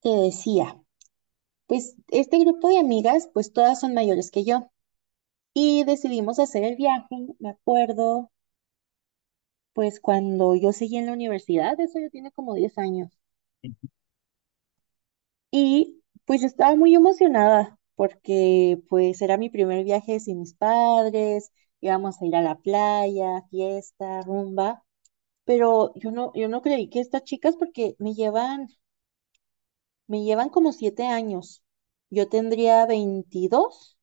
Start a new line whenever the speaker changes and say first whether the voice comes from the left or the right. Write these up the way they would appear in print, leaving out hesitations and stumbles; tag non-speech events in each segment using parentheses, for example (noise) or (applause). right: Te decía, pues este grupo de amigas, pues todas son mayores que yo y decidimos hacer el viaje, me acuerdo, pues cuando yo seguía en la universidad. Eso ya tiene como 10 años. Y pues yo estaba muy emocionada porque pues era mi primer viaje sin mis padres. Íbamos a ir a la playa, fiesta, rumba, pero yo no, yo no creí que estas chicas, porque me llevan como 7 años. Yo tendría 22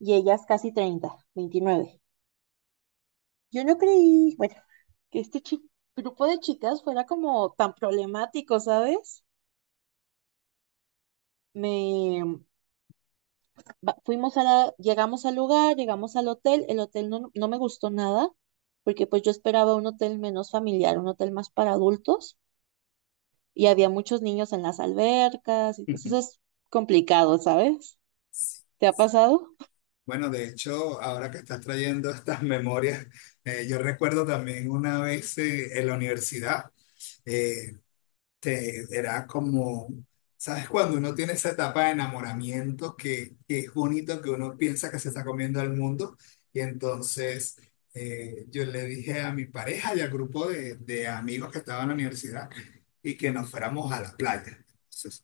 right: y ellas casi 30, 29. Yo no creí, bueno, que grupo de chicas fuera como tan problemático, ¿sabes? Me fuimos a la, llegamos al lugar, llegamos al hotel. El hotel no, no me gustó nada, porque pues yo esperaba un hotel menos familiar, un hotel más para adultos, y había muchos niños en las albercas, y pues eso es
left: (laughs)
right: complicado, ¿sabes? ¿Te ha pasado?
left: Bueno, de hecho, ahora que estás trayendo estas memorias, yo recuerdo también una vez en la universidad. eh, Era como, ¿sabes? Cuando uno tiene esa etapa de enamoramiento que es bonito, que uno piensa que se está comiendo al mundo. Y entonces yo le dije a mi pareja y al grupo de amigos que estaban en la universidad y que nos fuéramos a la playa. Entonces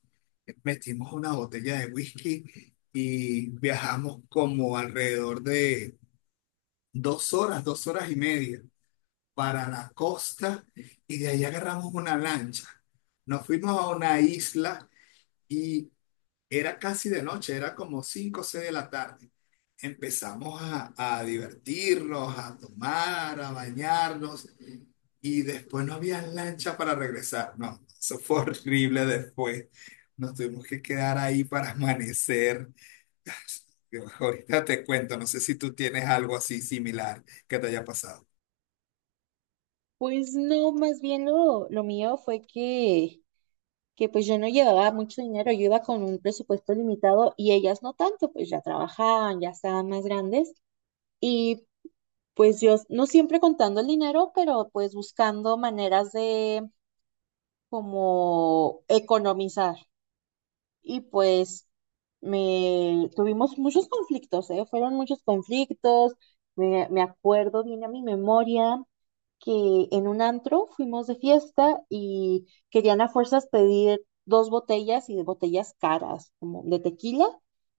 left: metimos una botella de whisky y viajamos como alrededor de dos horas y media para la costa y de ahí agarramos una lancha. Nos fuimos a una isla y era casi de noche, era como 5 o 6 de la tarde. Empezamos a divertirnos, a tomar, a bañarnos y después no había lancha para regresar. No, eso fue horrible después. Nos tuvimos que quedar ahí para amanecer. (laughs) Ahorita te cuento, no sé si tú tienes algo así similar que te haya pasado.
right: Pues no, más bien lo mío fue que pues yo no llevaba mucho dinero, yo iba con un presupuesto limitado y ellas no tanto, pues ya trabajaban, ya estaban más grandes. Y pues yo no, siempre contando el dinero, pero pues buscando maneras de como economizar. Y pues me tuvimos muchos conflictos, ¿eh? Fueron muchos conflictos. Me acuerdo, viene a mi memoria que en un antro fuimos de fiesta y querían a fuerzas pedir dos botellas, y de botellas caras, como de tequila,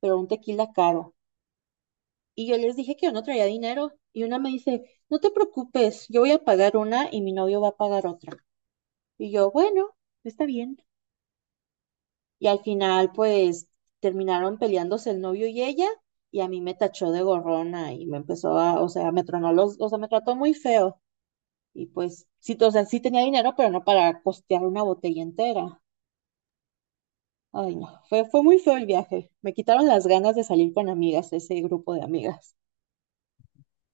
right: pero un tequila caro. Y yo les dije que yo no traía dinero, y una me dice, no te preocupes, yo voy a pagar una y mi novio va a pagar otra. Y yo, bueno, está bien. Y al final, pues, terminaron peleándose el novio y ella, y a mí me tachó de gorrona y me empezó a, o sea, me tronó los, o sea, me trató muy feo. Y pues, sí, o sea, sí tenía dinero, pero no para costear una botella entera. Ay, no, fue muy feo el viaje. Me quitaron las ganas de salir con amigas, ese grupo de amigas.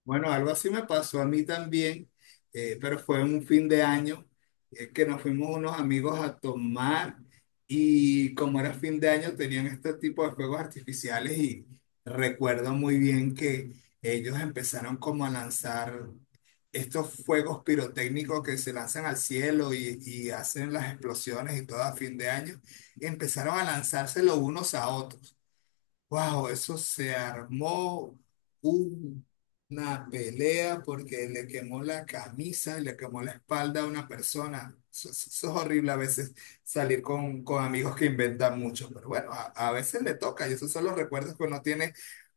left: Bueno, algo así me pasó a mí también, pero fue en un fin de año que nos fuimos unos amigos a tomar y como era fin de año tenían este tipo de fuegos artificiales y recuerdo muy bien que ellos empezaron como a lanzar estos fuegos pirotécnicos que se lanzan al cielo y hacen las explosiones y todo a fin de año, y empezaron a lanzárselo unos a otros. Wow, eso se armó un- una pelea porque le quemó la camisa y le quemó la espalda a una persona. Eso, eso es horrible a veces salir con amigos que inventan mucho, pero bueno, a veces le toca y esos son los recuerdos que uno tiene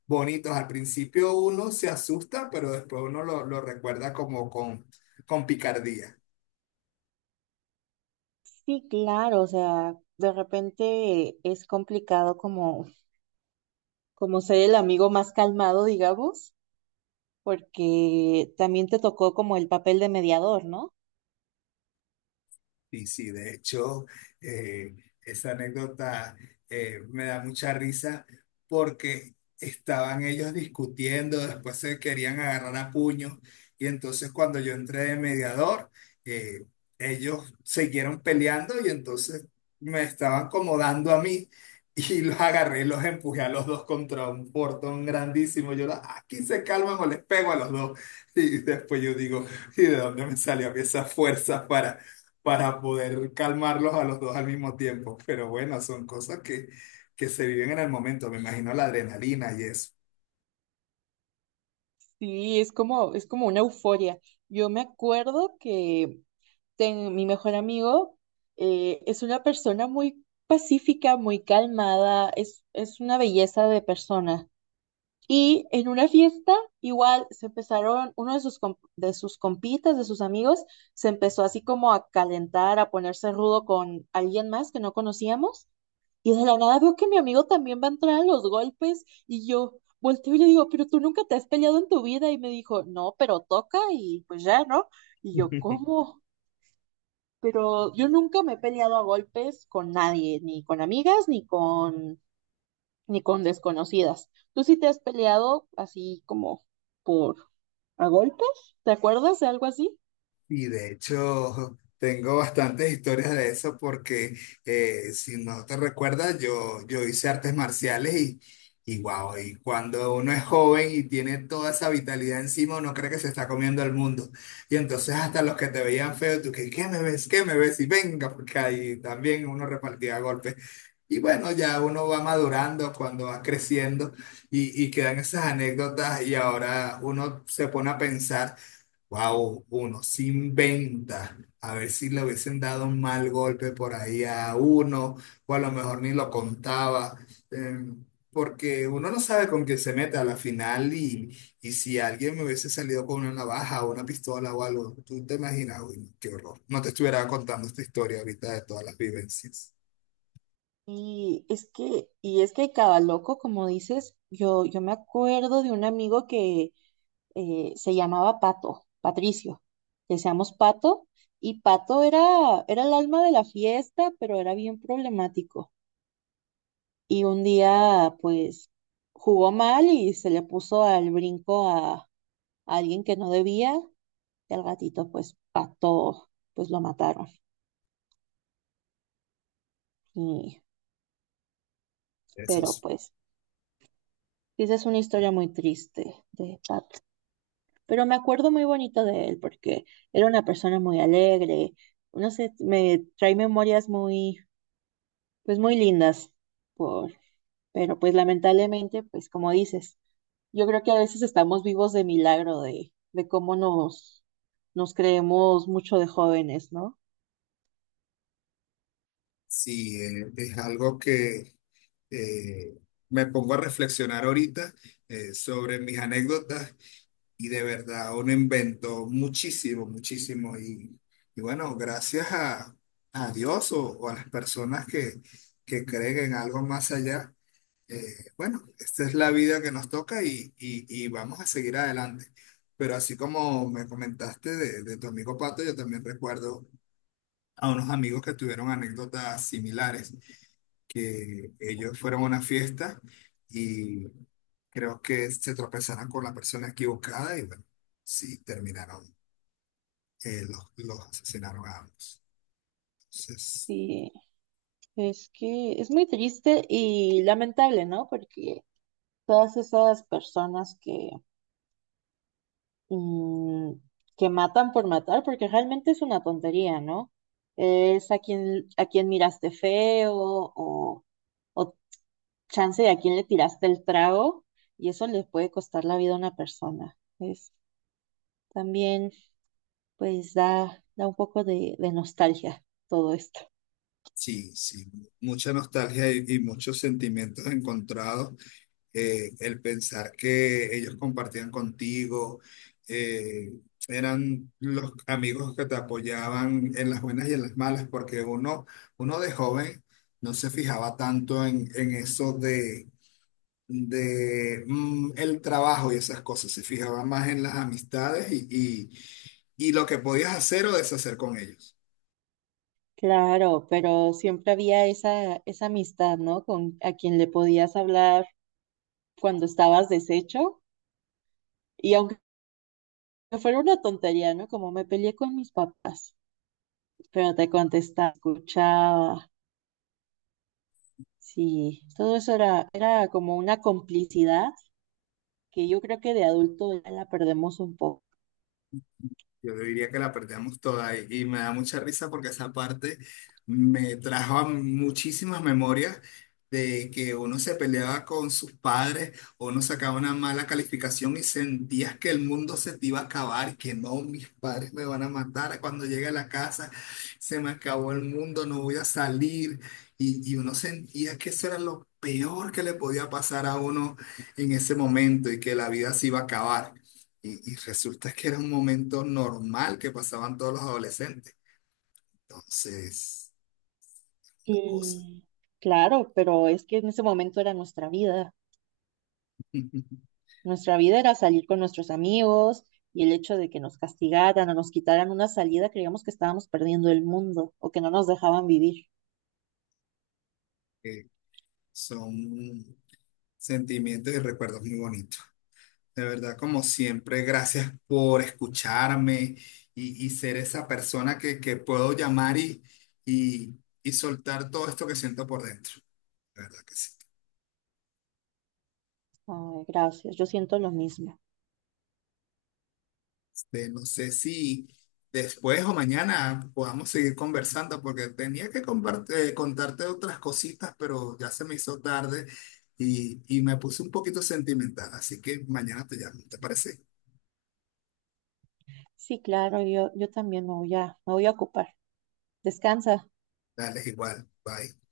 left: bonitos. Al principio uno se asusta, pero después uno lo recuerda como con picardía.
right: Sí, claro, o sea, de repente es complicado, como ser el amigo más calmado, digamos, porque también te tocó como el papel de mediador, ¿no?
left: Sí, sí, de hecho, eh, esa anécdota me da mucha risa porque estaban ellos discutiendo, después se querían agarrar a puños y entonces cuando yo entré de mediador, eh, ellos siguieron peleando y entonces me estaban como dando a mí y (laughs) los agarré y los empujé a los dos contra un portón grandísimo. Yo, "Ah, aquí se calman o les pego a los dos. Y después yo digo, ¿y de dónde me salió a mí esa fuerza para poder calmarlos a los dos al mismo tiempo. Pero bueno, son cosas que se viven en el momento, me imagino la adrenalina y eso.
right: Sí, es como una euforia. Yo me acuerdo que mi mejor amigo, es una persona muy pacífica, muy calmada, es una belleza de persona. Y en una fiesta, igual se empezaron, uno de sus compitas, de sus amigos, se empezó así como a calentar, a ponerse rudo con alguien más que no conocíamos. Y de la nada veo que mi amigo también va a entrar a los golpes, y yo volteo y le digo, pero tú nunca te has peleado en tu vida. Y me dijo, no, pero toca y pues ya, ¿no? Y yo,
left: (laughs)
right: ¿cómo? Pero yo nunca me he peleado a golpes con nadie, ni con amigas, ni con desconocidas. ¿Tú sí te has peleado así como por a golpes? ¿Te acuerdas de algo así?
left: Y de hecho, tengo bastantes historias de eso porque si no te recuerdas, yo hice artes marciales y wow, y cuando uno es joven y tiene toda esa vitalidad encima, uno cree que se está comiendo el mundo. Y entonces hasta los que te veían feo, tú que, ¿qué me ves? ¿Qué me ves? Y venga, porque ahí también uno repartía golpes. Y bueno, ya uno va madurando cuando va creciendo y quedan esas anécdotas y ahora uno se pone a pensar. Wow, uno sin venta. A ver si le hubiesen dado un mal golpe por ahí a uno, o a lo mejor ni lo contaba, eh, porque uno no sabe con quién se mete a la final y si alguien me hubiese salido con una navaja o una pistola o algo, tú te imaginas, uy, no, qué horror. No te estuviera contando esta historia ahorita de todas las vivencias.
right: Y es que cada loco, como dices, yo me acuerdo de un amigo que, se llamaba Pato, Patricio. Decíamos Pato, y Pato era el alma de la fiesta, pero era bien problemático. Y un día, pues, jugó mal y se le puso al brinco a alguien que no debía. Y al gatito, pues, Pato, pues lo mataron. Y,
left: Eso
right: pero,
left: es-
right: pues, sí, esa es una historia muy triste de Pato. Pero me acuerdo muy bonito de él porque era una persona muy alegre. No sé, me trae memorias muy, pues muy lindas, por, pero pues lamentablemente, pues como dices, yo creo que a veces estamos vivos de milagro de cómo nos creemos mucho de jóvenes, ¿no?
left: sí, es algo que eh, me pongo a reflexionar ahorita sobre mis anécdotas. Y de verdad, uno inventó muchísimo, muchísimo. Y bueno, gracias a Dios o a las personas que creen en algo más allá, bueno, esta es la vida que nos toca y, y vamos a seguir adelante. Pero así como me comentaste de tu amigo Pato, yo también recuerdo a unos amigos que tuvieron anécdotas similares, que ellos fueron a una fiesta creo que se tropezarán con la persona equivocada y bueno, sí, terminaron, los asesinaron a ambos. Entonces,
right: Y es que es muy triste y lamentable, ¿no? Porque todas esas personas mm, que matan por matar, porque realmente es una tontería, ¿no? Es a quien miraste feo, o o chance de a quién le tiraste el trago, y eso le puede costar la vida a una persona. Es también, pues da un poco de nostalgia todo esto.
left: sí, sí, mucha nostalgia y muchos sentimientos encontrados. El pensar que ellos compartían contigo, eh, eran los amigos que te apoyaban en las buenas y en las malas, porque uno, uno de joven no se fijaba tanto en eso de el trabajo y esas cosas, se fijaba más en las amistades y lo que podías hacer o deshacer con ellos.
right: Claro, pero siempre había esa amistad, ¿no? Con a quien le podías hablar cuando estabas deshecho, y aunque fuera una tontería, ¿no? Como me peleé con mis papás, pero te contestaba, escuchaba. Sí, todo eso era como una complicidad que yo creo que de adulto ya la perdemos un poco.
left: Yo diría que la perdíamos toda y me da mucha risa porque esa parte me trajo a muchísimas memorias de que uno se peleaba con sus padres o uno sacaba una mala calificación y sentías que el mundo se te iba a acabar, que no, mis padres me van a matar cuando llegue a la casa, se me acabó el mundo, no voy a salir y uno sentía que eso era lo peor que le podía pasar a uno en ese momento y que la vida se iba a acabar. Y resulta que era un momento normal que pasaban todos los adolescentes. Entonces, la cosa.
right: Mm, claro, pero es que en ese momento era nuestra vida.
left: (laughs)
right: Nuestra vida era salir con nuestros amigos, y el hecho de que nos castigaran o nos quitaran una salida, creíamos que estábamos perdiendo el mundo o que no nos dejaban vivir.
left: Que son sentimientos y recuerdos muy bonitos. De verdad, como siempre, gracias por escucharme y ser esa persona que puedo llamar y, y soltar todo esto que siento por dentro. De verdad que sí.
right: Ay, gracias, yo siento lo mismo.
left: De no sé si después o mañana podamos seguir conversando, porque tenía que contarte otras cositas, pero ya se me hizo tarde y me puse un poquito sentimental, así que mañana te llamo, ¿te parece?
right: Sí, claro, yo también me voy a ocupar. Descansa.
left: Dale, igual, bye.